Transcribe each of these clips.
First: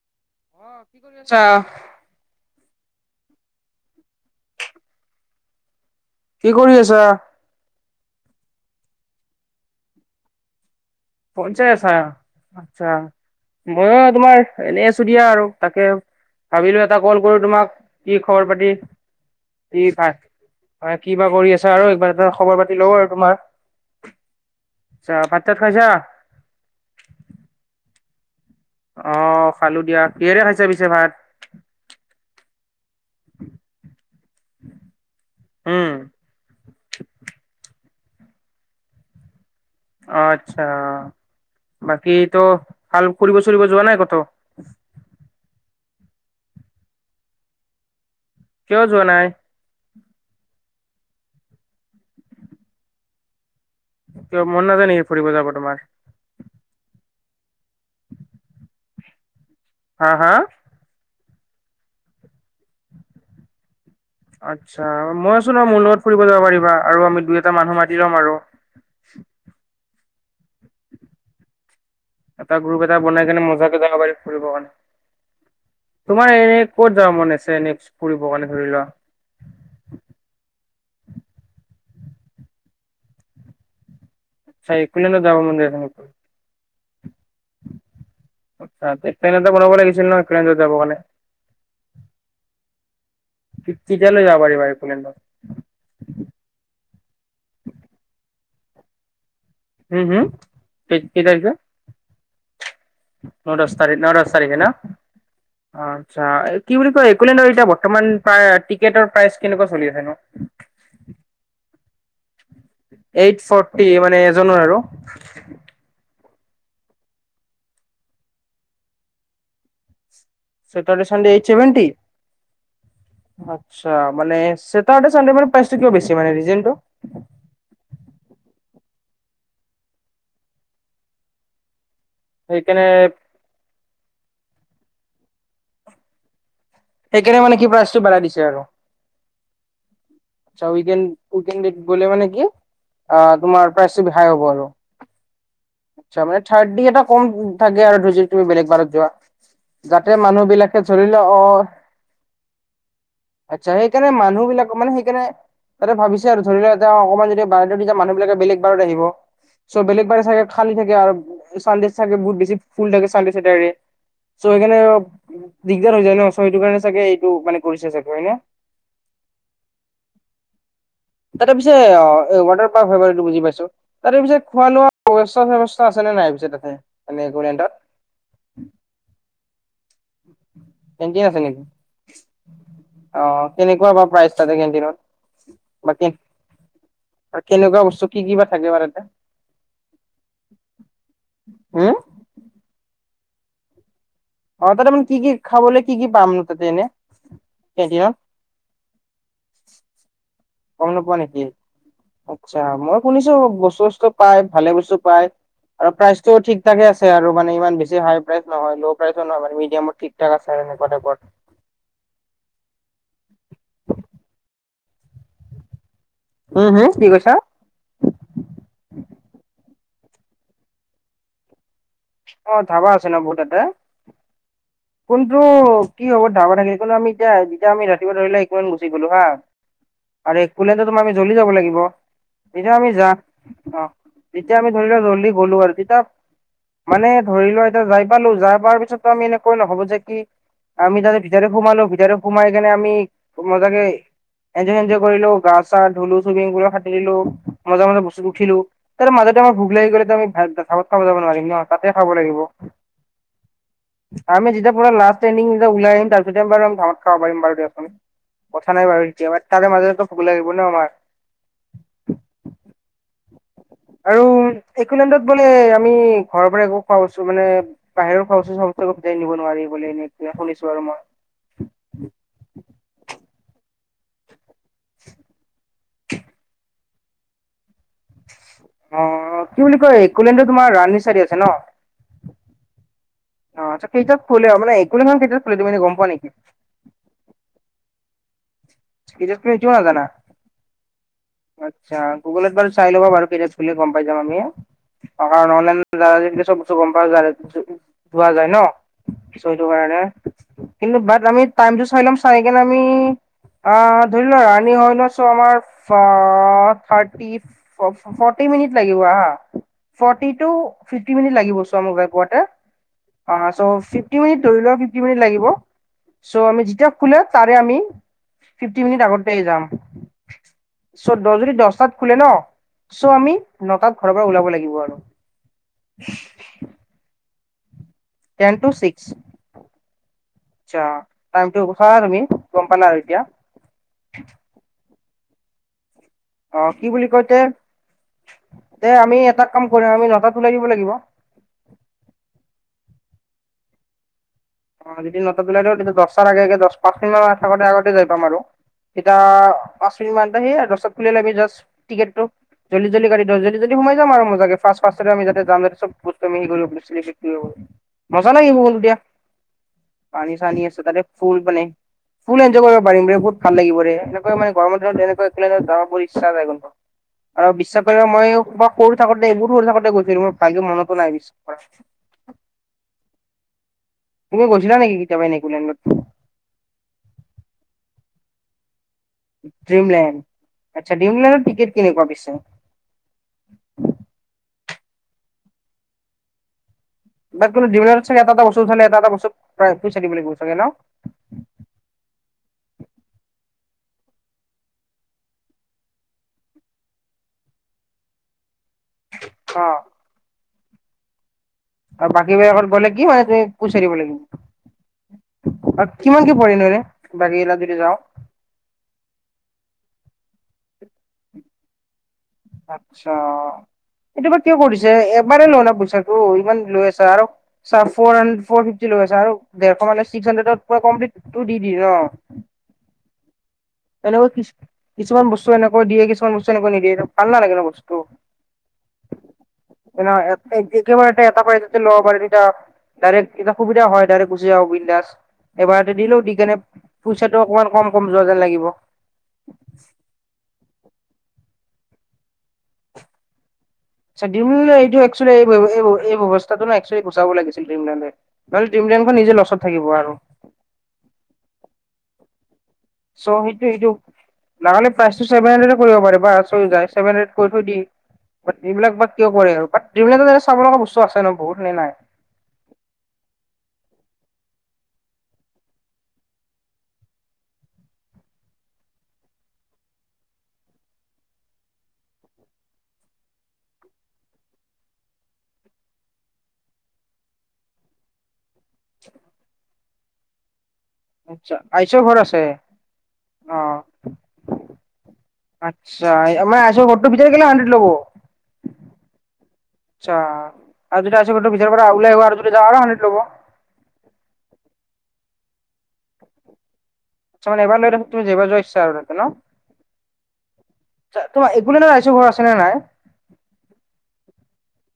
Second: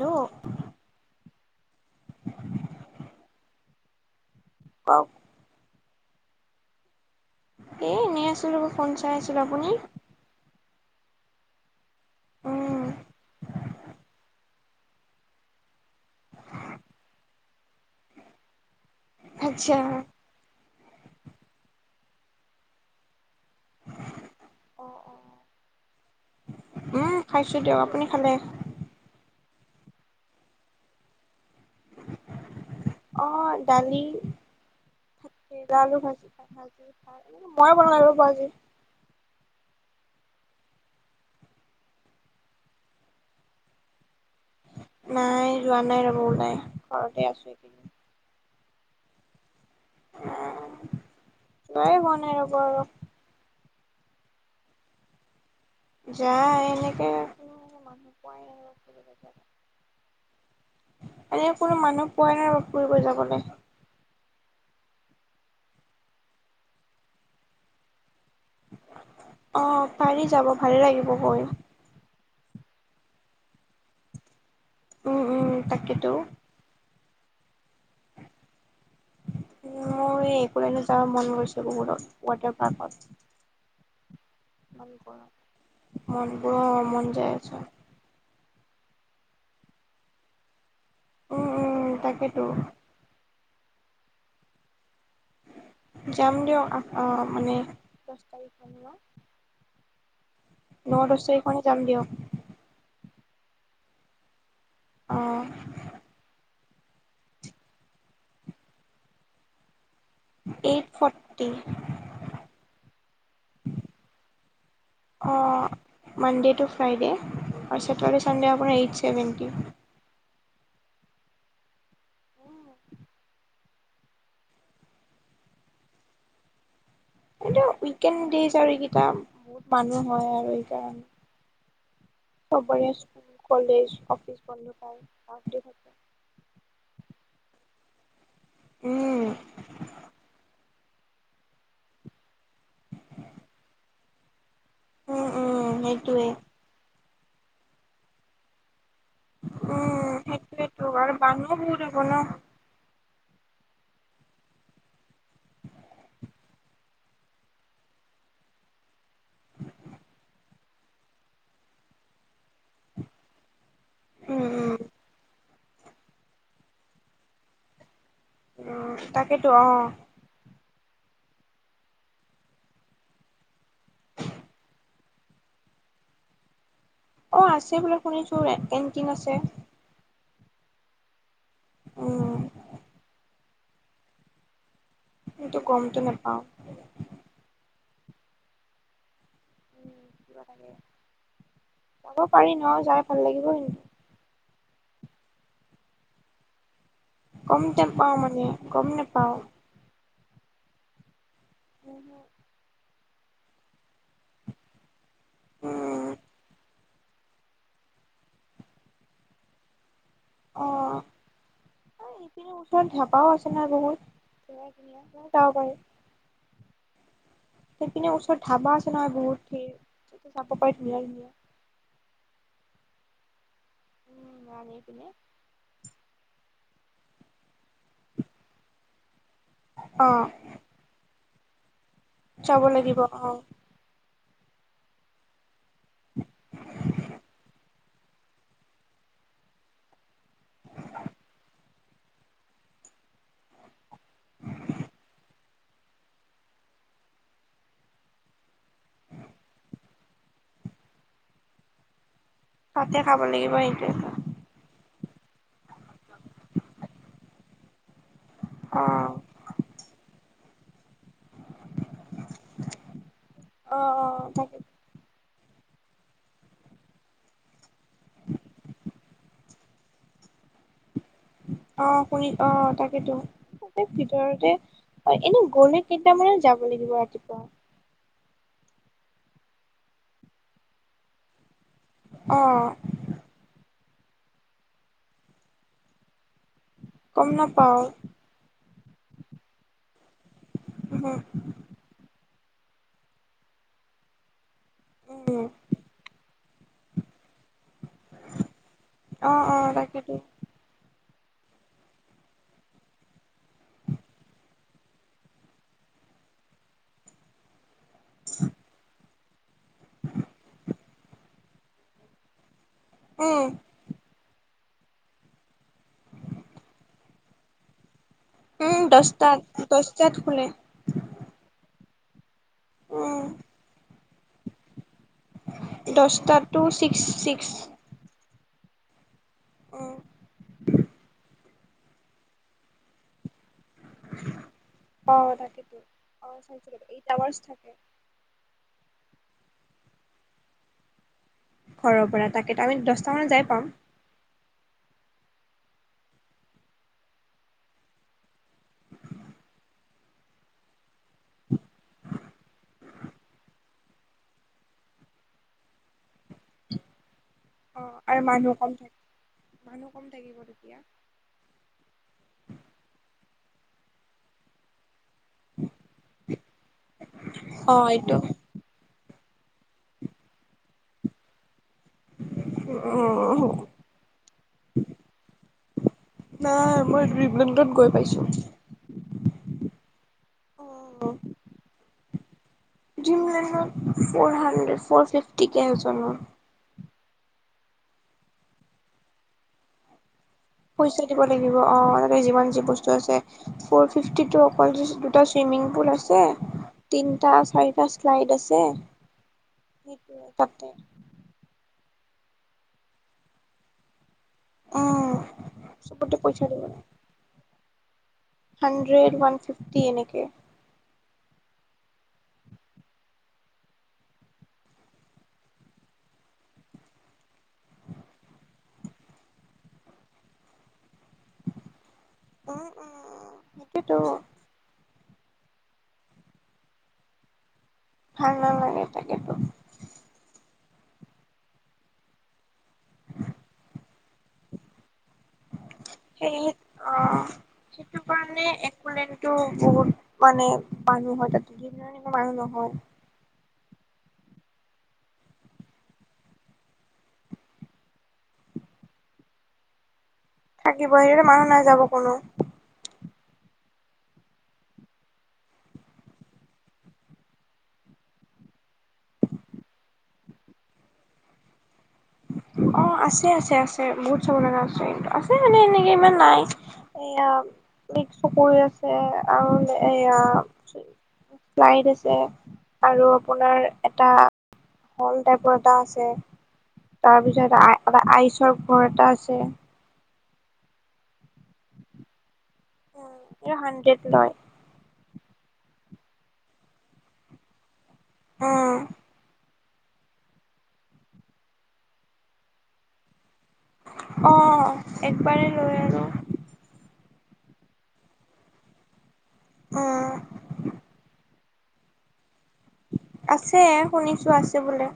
Hello অ'কি কৰি আছা? অও [inaudible] কি কৰি আছা? এ এনেই আছিলো ৰ'ব ফোন চাই আছিলো। আপুনি? ফোন চাই আছা। উম, আচ্ছা। মইও তোমাৰ এনে আছোঁ দিয়া আৰু তাকে ভাবিলো এটা কল কৰো তোমাক, কি খবৰ পাতি? আচ্ছা। কি ভাল হয় কি বা কৰি আছে আৰু একবাৰ এটা খবৰ পাতি লওঁ আৰু তোমাৰ ছা ভাত-চাত খাইছে? উম খাইছো দিয়ক। আপুনি খালে? আহ খালো দিয়া। কিহেৰে খাইছা পিছে ভাত? আহ দালি থাকি উম ললু ভাজি খ ভাজি খাই মই বনালাগ ৰ ব আ [unintelligible] আচ্ছা বাকী তো ভাল ফুৰিব চুৰিব যোৱা নাই ক'তো? নাই যোৱা নাই ৰ'ব ওলাই ঘৰতে আছো। কিয় যোৱা নাই? তাই য়ে হোৱা নাই ৰ'ব আৰু। কিয় মন নাযায় নেকি ফুৰি যাৱ তোমাৰ? যায় এনেকে, মানুহ পোৱাই আৰু [unintelligible] হা হা। এনেই কোনো মানুহ পোৱাই নাই‌ ল'ব, ফুৰিব যাবলে। আচ্ছা মই আছো নহয় আৰু মোৰ লগত ফুৰিব যাব পাৰিবা আৰু আমি দুই এটা মানুহ মাতি লম আৰু। অহ পাৰি যাব ভাল‌ লাগিব গৈ। এটা গ্ৰুপ এটা বনাই কেনে মজাে যাব পাৰি ফুৰিব কাৰণে, উম উম তাকেতো তোমাৰ এনেই ক'ত [unintelligible] মন আছে নেক্স ফুৰিব কাৰণে ধৰি লোৱা। মোৰ এই একোলেণ্ডত যাব মন গৈছে বহুতত ৱাটাৰ পাৰ্কত। চ ইমান কুল ন গৰম যাবা মন্দিৰ [unintelligible] মনবোৰৰ মন যায় আৰু। আচ্ছা তে প্লেট এটা বনাব লাগিছিল ন কেত [unintelligible] যাব কাৰণে। উম- উম তাকেইতো। কি কেতিয়ালৈ যাব পাৰিবা [unintelligible] বাৰ কোলে ন তাই পন [inaudible] উম হম কটাৰছে মানে যাম দিয়ক [unintelligible] ন দহ তাৰিখে ন দছ তাৰিখে ন। অ আচ্ছা। কি বুলি কয় একোলেন্দৰ এতিয়া বৰ্তমান প্ৰায় টিকেটৰ প্ৰাইচ কেনেকুৱা চলি আছে নো। Eight forty. এইট ফৰ্টি মানে এজনৰ আৰু। অ মানডে টু ফ্ৰাইডে আৰু ছেটাৰডে চানডে আপোনাৰ এইট ছেভেণ্টি। চেটাৰৰ্ডে চানডে এই ছেভেনটি। আচ্ছা মানে চটাৰৰ্ডে চানডে মানে প্ৰাইচতো কিয় বেছি, মানে ৰিজনটো। এইটো উইকেণ্ড ডেইজ আৰু এইকেইটা বহুত মানুহ হয় আৰু এই কাৰণে। সেইকাৰণে চবৰে স্কুল কলেজ অফিচ বন্ধ পায়, ভৰ্তি থাকে। সেইকাৰণে মানে কি প্ৰাইজটো বঢ়াই দিছে আৰু। উম উইকেণ্ড উইকেন দেত মানে কি, অহ তোমাৰ প্ৰাইচটো হাই হ'ব আৰু। উম উম আচ্ছা সেইটোৱে মানে থাৰ্ডতি এটা কম থাকে আৰু যদি তুমি বেলেগ বাৰত যোৱা। যাতে মানুহবিলাকে ধৰিলোৱা অহ। কোনো। আচ্ছা সেইকাৰণে মানুহবিলাক মানে সেইকাৰণে তাতে ভাবিছে আৰু ধৰি লোৱা এটা অকণমান যদি বা [unintelligible] মানুহবিলাকে বেলেগ বাৰত আহিব। চ' বেলেগ বাৰে চাগে খালী থাকে আৰু চানডে চাগে বহুত বেছি ফুল থাকে চানডে ছেটাদে। উম চ' উম। সেইকাৰণে দিগদাৰ হৈ যায় ন, চ' সেইটো কাৰণে চাগে এইটো মানে কৰিছে চাগে। হয় নে? উম, তাকেতো অহ। তাতে পিছে অহ ৱাটাৰ পাৰ্ক হয় বাৰু এইটো বুজি পাইছোঁ। তাতে পিছে খোৱা-লোৱা ব্যৱস্থা-চেবস্থা আছে আছে নে নাই পিছে তাতে। মানে অহ, একলেণ্ডত আছে বোলে শুনিছোঁ, কেন্টিন আছে। কেন্টিন আছে নেকি, উম। অহ কেনেকুৱা বা প্ৰাইচ তাতে কিন্তু কেণ্টিনত। গমটো বাকী নাপাওঁ। কেনেকুৱা বস্তু কি কি বা থাকে বা তাতে। হুম যাব পাৰি ন, যাই ভাল লাগিব কিন্তু। অহ তাতে মানে কি কি খাবলৈ, কি কি পাম ন তাতে এনেই। গম নাপাওঁ মানে, গম নাপাওঁ। গম নোপোৱা নেকি, আচ্ছা মই শুনিছোঁ বস্তু চস্তু পাই ভালে বস্তু পায়। আৰু উম প্ৰাইচতো ঠিক থাকে আছে আৰু মানে ইমান বেছি হাই প্ৰাইচ নহয় ল' প্ৰাইচো নহয় মান মিডিয়ামত ঠিক ঠাক আছে আৰু এনেকুৱা অহ, টাইপৰ। এইপিনে ওচৰত ধাবাও আছে নহয় বহুত। ধুনীয়া তাতেও যাব পাৰি। উম হুম কি কৈছা? সেইপিনে ওচৰত ধাবা আছে নহয় বহুতখিনি। তাতে চাব পাই ধুনীয়া ধুনীয়া। অহ ধাবা আছে ন বহত তাতে, উম ৰান্ধি পিনে কোনটো কি হ'ব ধাবা থাকি আমি এতিয়া যেতিয়া আমি ৰাতিপুৱা ধৰিলোৱা একোলেণ্ড গুচি গলোঁ হা অ আৰু একোলেণ্ডত তোমাৰ জ্বলি যাব লাগিব যাব এতিয়া আমি লাগিব যা অ। অ', ততিয়া আমি ধৰি লোৱা জল্দি গ'লোঁ আৰু তে ধৰি লোৱা এতিয়া যাই পালো যাই পাৰ পিছতো আমি এনেকৈ নহ'ব যে কি আমি তাতে ভিতৰে সোমালো ভিতৰত সোমাই কেনি আমি মজাকে এঞ্জয় চেনজয় কৰিলো গা চা ধুলো চুইমিং পুলত হাতুৰিলোঁ মজা মাজা বস্তুত উঠিলো তাৰে মাজত আমাৰ ভোক লাগি গলে আমি চাবত খাব নোৱাৰিম ন তাতে খাব লাগিব। তাতে খাব লাগিব সেইটোৱেইতো আমি যেতিয়া [unintelligible] ওলাই আহিম তাৰপিছতহে বাৰু ভাম খাব পাৰি বাৰু দে আমি। কথা অ নাই বাৰু তেতিয়া আমাৰ, তাৰে মাজেতো ভোক লাগিব ন আমাৰ। অহ', আৰু অহ' তাকে। একলেণ্ডত বোলে আমি ঘৰৰ পৰা একো খোৱাাইছো মানে বাহিৰো খোৱাবস্তু চোবাবস্তু নিব নোৱাৰি বোলে এনেই। সেয়া শুনিছোঁ আৰু মই। অহ শুনি, অহ তাকেতো ভিতৰতে হয় এনে গ'লে কেইটামানত যাব লাগিব ৰাতিপুৱা। অ', কি বুলি কয় একলেন্ডটো, তোমাৰ ৰাণী চাইদে আছে ন? অ', অ', কেইটাত খুলে মানে একলেন্ড খন কেইটাত খুলে তুমি গম পোৱা নেকি? গম নাপাওঁ। কি জাষ্ট কি এইটোও নাজানা উহু আচ্ছা। গুগলত বাৰু চাই ল'ব বাৰু কেতিয়া খুল গম পাই যাম আমি উম কাৰণ অনলাইন [unintelligible] গম পাই পোৱা যোৱা যায় ন' অ চ' অ সেটো কাৰণে তাকেতো কিন্তু বত আমি টাইমটো চাই লম চাই কেনে আমি অ', ধৰি লোৱা ৰাণী হয় ন চো আমাৰ থাৰ্টি ফৰ্টি মিনিট লাগিব হা। ফৰ্টিটো ফিফ্টি মিনিট লাগিব ছ' আমি গৈ পোৱাতে, উম আহা চ' ফিফ্টি মিনিট ধৰি লোৱা ফিফট মিনি লাগিব চ' আমি যেতিয়া খো তাৰে আমি উম ফিফটি মিনিট আগতে দছটাত যাম দছটাত খোলে চ' দ যদি দশটাত খোলে ন চ' উম আমি নটাত ঘৰৰ পৰা ওলাব লাগিব আৰু। দশটোতো six six ten to six উম আচ্ছা টাইমটো চালা তুমি গম পালা আৰু এতিয়া অ', তাকেতো অ', চাইছো কি এইট বুলি কয় তে আৱাৰ্ছ থাকে। তে আমি এটা কাম কৰি আমি নটাত ওলাই দিব লাগিব। ঘৰৰ পৰা তাকে আমি দশটা মানত যাই পাম। অ', যদি নটাত ওলাই দিয়ো তেতিয়া দশটাৰ আগে আগে দশ পাঁচ মিনিট থাকোতেই আগতে যাই পাম আৰু। এতিয়া পাঁচ মিনিট মান, সেই দশটাত খুলিলে আমি জাষ্ট টিকেটটো জলদি জলদি গড়ীটো জল্দি জল্দি সোমাই যাম আৰু মজােকে, ফাৰ্ষ্ট ফাৰ্ষ্টতেই আমি যাতে যাম যাতে চব বস্তু আমি হেৰি কৰি লম অ [unintelligible] আৰু মজা মানুহ লাগিব কম কলো দিয়া। থাকে মানুহ কম পানী থাকিব চানি তেতিয়া আছে তে ফুল বানে ফুল এন্জয় কৰিব পাৰিম ৰে। বহুত ভাল লাগিবৰে এনেক মানে গৰমৰ দিনত এনে [unintelligible] ইচ্ছা যায় গম পাওঁ আৰু অ বিশ্বাস কৰিবা এইটো মই, মই সৰু থাকোতে বহুত সৰু থাকোঁতেই গৈছিলোঁ মোৰ ভালকে মনতো নাই বিশ্বাস কৰা। উম, তুমি গৈছিলা নেকি কেতিয়াবা এনেই একলেণ্ডত নাই মই ড্ৰিমলেণ্ডত গৈ পাইছো। ড্ৰিমলেণ্ড আচ্ছা ড্ৰিমলেণ্ডৰ টিকেট কেনেকোৱা পিছে? পঢ়া ফৰ ফিফটি কে এজনৰ বাট কিন্তু ড্ৰিমলেণ্ডত চাগে এটা এটা বস্তুত উঠালে এটা এটাৰ বস্তুত পইচা দিব লাগিব চাগে ন? পইচা দিব লাগিব অ', তাতে যিমান যি বস্তু আছে। ফৰ ফিফটিটো অকল দুটা চুইমিং পুল আছে তিনিটা চাৰিটা শ্লাইড আছে। অ' তাতে আৰু বাকী বেলেগত গ'লে কি হৈ আছে, পইচা দিব উম। লাগিব। অ' চবতে কিমানকে পৰেনো এনে বাকী কিলাত যদি যাওঁ? হান্দ্ৰেদ, ওন ফিফটি এনেকে। আচ্ছা। এইটো বা কিয় কৰিছে? এবাৰ ল না পইচাটো ইমান লৈ আছা আৰু চ ফৰান ফৰ্ফিফটি ল আৰু ডেৰশ মানে ছিকছ হাড্ৰেডত পোৰা কমপ্লিট টু দি দি ন' উম উম সেইটোৱেতো [unintelligible] কিছোমান বস্তু এনেকৈ দিয়ে কিছোমান বস্তু এনেকৈ নিদিয়ে ভালা নালাগে ন' বস্তু ভাল নালাগে তাকেতো নহয় একেবাৰতে এটা পৰাই যদি ল'ব পাৰোঁ তেতিয়া ডাইৰেক্ট এইবিলাক সুবিধা হয়, ডাইৰেক্ট গুচি আহোঁ বিন্দাছ। এবাৰতে দিলো দি সেই কেনে অ' পইচাটো অকমান কম কম যোৱা যেন লাগিব। টো বহুত মানে মানুহ হয় তাতো যকুৱা মানুহ নহয়। [unintelligible] এইটো অক্সুয়েলি এৰি পৰিব এই এই এই ব্যৱস্থাটো না গুচাব লাগছিল ড্ৰিমলেন্দে। [unintelligible] নিজে লচত থাকিব আৰু। থাকিব সেইতে মানুহ নাই যাব কোনো। চ' সেইটো সেইটো। নহ'লে প্ৰাইছটো টোভন হাড্ৰেড কৰিব পাৰে বাছ হৈ যাই চেভেন হাড্ৰড কৰি থৈ দি। এইবিলাক বা কিয় কৰে আৰু, বাত ড্ৰিমলেণ্ডত এনে চাব লগা বস্তু আছে ন বহুত নে নাই? অ', আছে আছে আছে বহুত চাব লগা আছে কিন্তু, আছে মানে এনেকে ইমান নাই। এইয়া মিক্স চ কৰি আছে আৰু এয়া ফ্লাইট আছে আৰু আপোনাৰ এটা হল টাইপৰ এটা আছে। তাৰপিছত আ এটা আইচৰ ঘৰ এটা আছে। আচছা, আইিছৰ ঘৰ আছে। উম, অ হানড্ৰেড লয়। আচ্ছা আমাৰ আছো ঘৰটো ভিতাৰ কেলে হাড্ৰেড ল'ব? উম। আচ্ছা আৰু যদি আইছৰ ঘৰটো ভিতৰ পৰা আ উলাই অহা আৰু যদি যাওঁ আৰু সন্দ্ৰেড ল'ব? অহ, একবাৰেই লৈ আৰু। আচ্ছ মানে এবাৰ লৈ তাছত তুমি জাইবাৰ যোৱা ইচছ আৰু নতে ন'? অ'। তাত তোমা একো লেণ্ডত এইছৰ ঘৰ নে নাই আছে শুনিছো আছে বোলে।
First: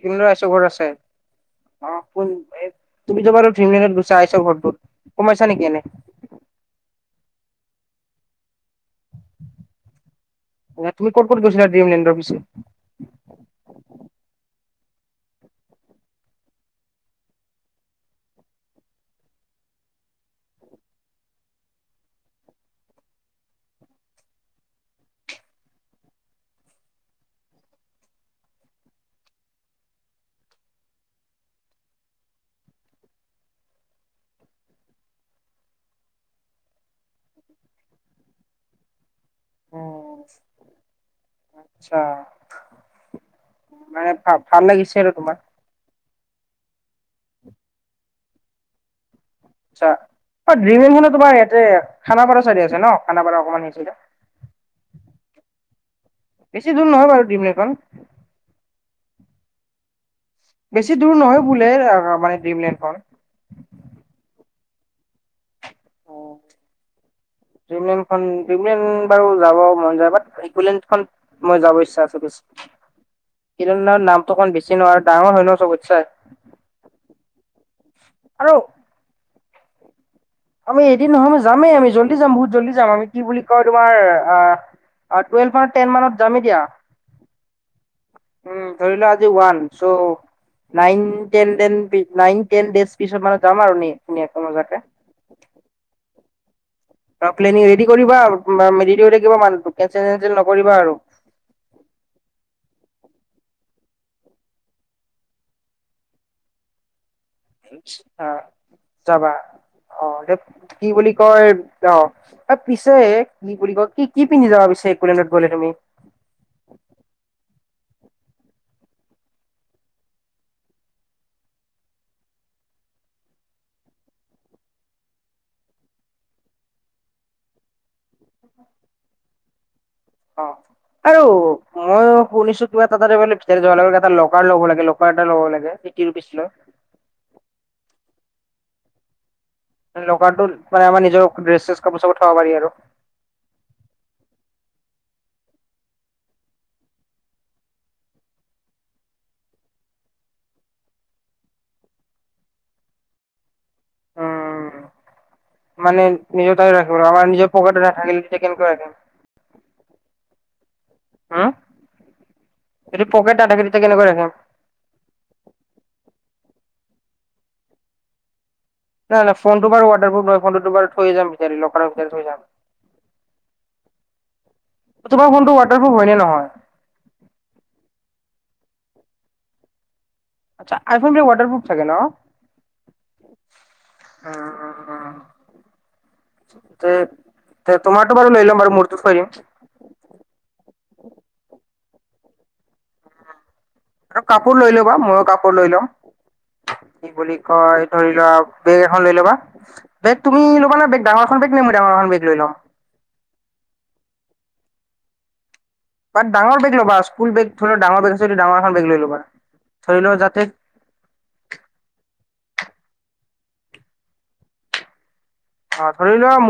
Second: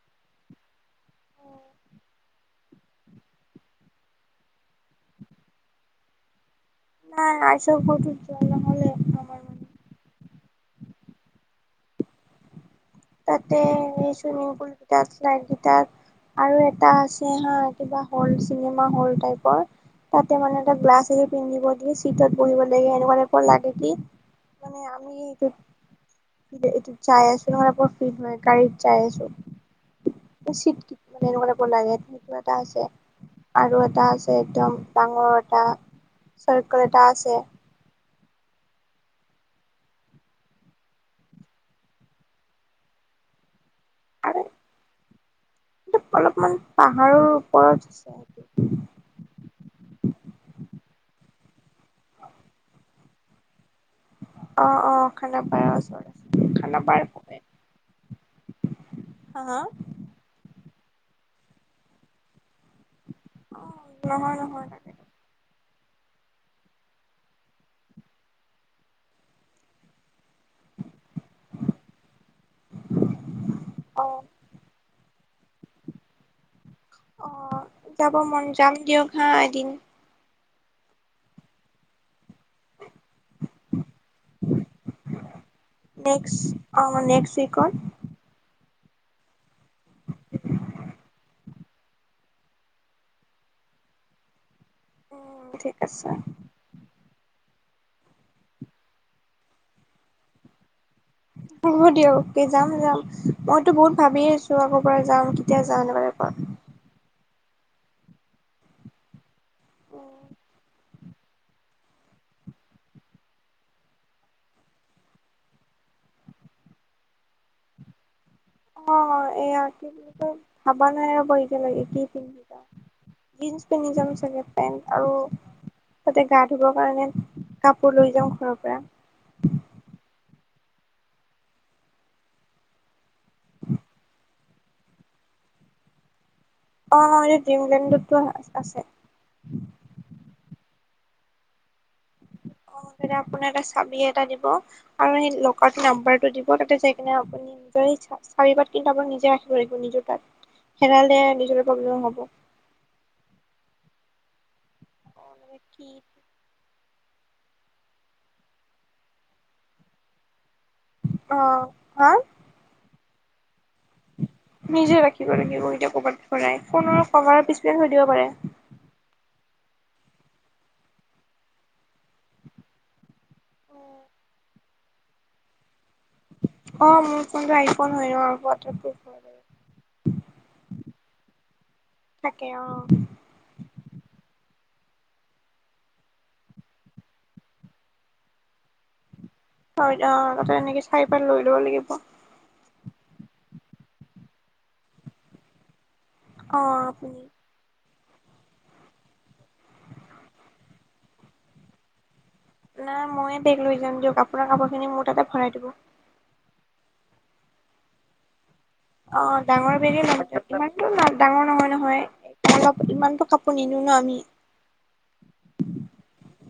আকুলেণ্ডত আইছৰ ঘৰ আছে, অ' [unintelligible] তুমিতো বাৰু ড্ৰিম লেণ্ডত গৈছা এইচৰ ঘৰটোত, সুমাইছা নেক এনে? নাই এইচৰ ঘৰটোত যোৱা নহলে। আমাৰ মানে। তুমি ক'ত ক'ত গৈছিলা ড্ৰিমলণ্ডৰ পিছে? তাতে চুইমিং পুল গিটাৰ, স্লাইড গীতাত। আৰু এটা আছে হা কিবা হল চিনেমা হল টাইপৰ তাতে মানে এটা গ্লাছ আহি পিন্ধিব দিয়ে চিটত বহিব লাগে এনেকুৱা টাইপৰ লাগে কি মানে আমি এইটো, যে এইটো যাই আছিলো মাৰপ মই গাড়ীত যাই আছো। চিত এনেকুৱা টাইপৰ লাগে, তেনেকুৱা এটা আছে। আৰু এটা আছে একদম ডাঙৰ এটা চৰ্কল এটা আছে। উম, আচ্ছা। মানে আৰু ভা-ভাল লাগিছে আৰু তোমাৰ? অলপমান পাহাৰৰ ওপৰত আছে [unintelligible] যে খানাপাৰ চাইডে আছে ন' খানাপাৰা অকমান সে ফালে অ', অ', খানাাপায়ৰ ওচৰততে। বেছি দূৰ নহয় বাৰু। [unintelligible] হা হা? বেছি দূৰ নহয় বোলে [unintelligible] মানে ড্ৰিমলেণ্ডখন অ', নহয়, নহয়। তাকে অ', [unintelligible] বাৰু যাব মন যায়, বাত একোলেণ্ডখন মই যাব ইচ্ছা আছে, কিন্তু অ', না-নামটো অকমান বেছি [unintelligible] ডাঙৰ হয় নহ, চবৎচায় অ' যাব মন, যাম দিয়ক হা এদিন। আমি এদিন নহয় আমি যামেই আমি জল্দি যাম বহুত জল্দি যাম আমি কি বুলি কয় তোমাৰ আহ আৰু টুৱেলভ বা টেন মানত নেক্স যামে দিয়া অ', নেক্স উইকত উম। ধৰি লোৱা আজি ওৱান চ nine ten ten P nine ten there's পিছত মানে যাম আৰু ধুনীয়াকে মজাকে। উম ঠিক আছে। প্লেনিং ৰেডি কৰিবা আৰু ৰেডি হৈ থাকিবা মানুহটো কেনচেল চেনচেল নকৰিবা আৰু। [inaudible] হ'ব দিয়ক, কি যাম-যাম। মইতো বহুত ভাবিয়েই আছো, আগৰ পৰা যাম কেতিয়া যাম এনেকুৱা কে? [inaudible] অ', যাবা। অ', এ কি বুলি কয় অহ পিছে, কি বুলি কয়? কি-কি পিন্ধি যাবা পিছে, একোলেণ্ডত গলে তুমি? [inaudible] অ', অ'। এইয়া কি বুলিব ভাবা নাই ৰ'ব এতিয়ালৈকে, কি পিন্ধি যাম? জীন্স পিন্ধি যাম চাগে? পেন্ট আৰু তাতে গা ধুবৰ কাৰণে কাপোৰ লৈ যাওঁ ঘৰৰ পৰা। অ', আৰু মই শুনিছো কিবা এটা তাতে বোলে ভিতৰে যোৱা লকাৰ লব লাগে, লকাৰ এটা লব লাগে, ফিফটি ৰুপিচ লৈ। অ', অ'। এই ড্ৰিমলেণ্ডতো আছে। লকাৰটো মানে আমাৰ নিজৰ ড্ৰেছ-ছেজ [inaudible] আৰু সেই লকাৰটোৰ নাম্বাৰটো দিব, তাতে যাই পিনে আপুনি নিজৰ ইচ্ছা চাৰি বা তিনটা [unintelligible] আপুনি নিজে ৰাখিব লাগিব নিজৰ [unintelligible] হেৰালে নিজৰেই প্ৰব্লেম হ'ব। উম কি মানে, নিজৰ তাতে ৰাখ আৰু আমাৰ নিজৰ পকেটত নাথাকিলে কেনকৈ ৰাখিম? অহ, হা? এইটো পকেট নাথাকিলে নিজে ৰাখিব লাগিব এতিয়া ক'বাত ভৰাই, ফোনৰ কভাৰৰ পিছপিনে থৈ দিব পাৰে। নাই-নাই ফোনটো বাৰু ৱাটাৰপ্ৰুফ হয়, ফোনটোতো বাৰু থৈ যাম। ভিতাৰে, লকাৰৰ ভিতাৰে থৈ যাম। অ', তোমাৰ ফোনটো ৱাট অ', মোৰ ফোনটো আইফোন হয়। অ', ৱাটাৰপ্ৰুফ হয়। আচ্ছা, আইফোনবিলাক ৱাটাৰপ্ৰুফ থাকে নহ? থাকে অ অ'। উম, তে-তে তোমাৰতো বাৰু লৈ লম বাৰু মূৰটো থৈ দিম। হয়, অ'। আগতে এনেকে চাই পাই লৈ ল'ব লাগিব। আৰু কাপোৰ লৈ ল'বা, মইও কাপোৰ লৈ লম। অ কি আপুনি বুলি কয় ধৰি লোৱা বেগ এখন লৈ ল'বা, বেগ তুমি ল'বা নে? বেগ ডাঙৰ এখন বেগ, নে মই ডাঙৰ এখন বেগ লৈ ল'ম? নাই মইয়ে বেগ লৈ যাম দিয়ক, আপোনাৰ কাপোৰ খিনি মোৰ তাতে ভৰাই দিব। বাট ডাঙৰ বেগ ল'বা, স্কুল বেগ ধৰি লোৱা ডাঙৰ বেগ আছে যদি ডাঙৰ এখন বেগ লৈ ল'বা। অ', ডাঙৰ ধৰি বেগে লোৱা লম যাতে এতিয়া, ইমানটো ডাঙৰ নহয় নহয় অলপ ইমানটো কাপোৰ নিনো নহ আমি? অ', ধৰি লোৱা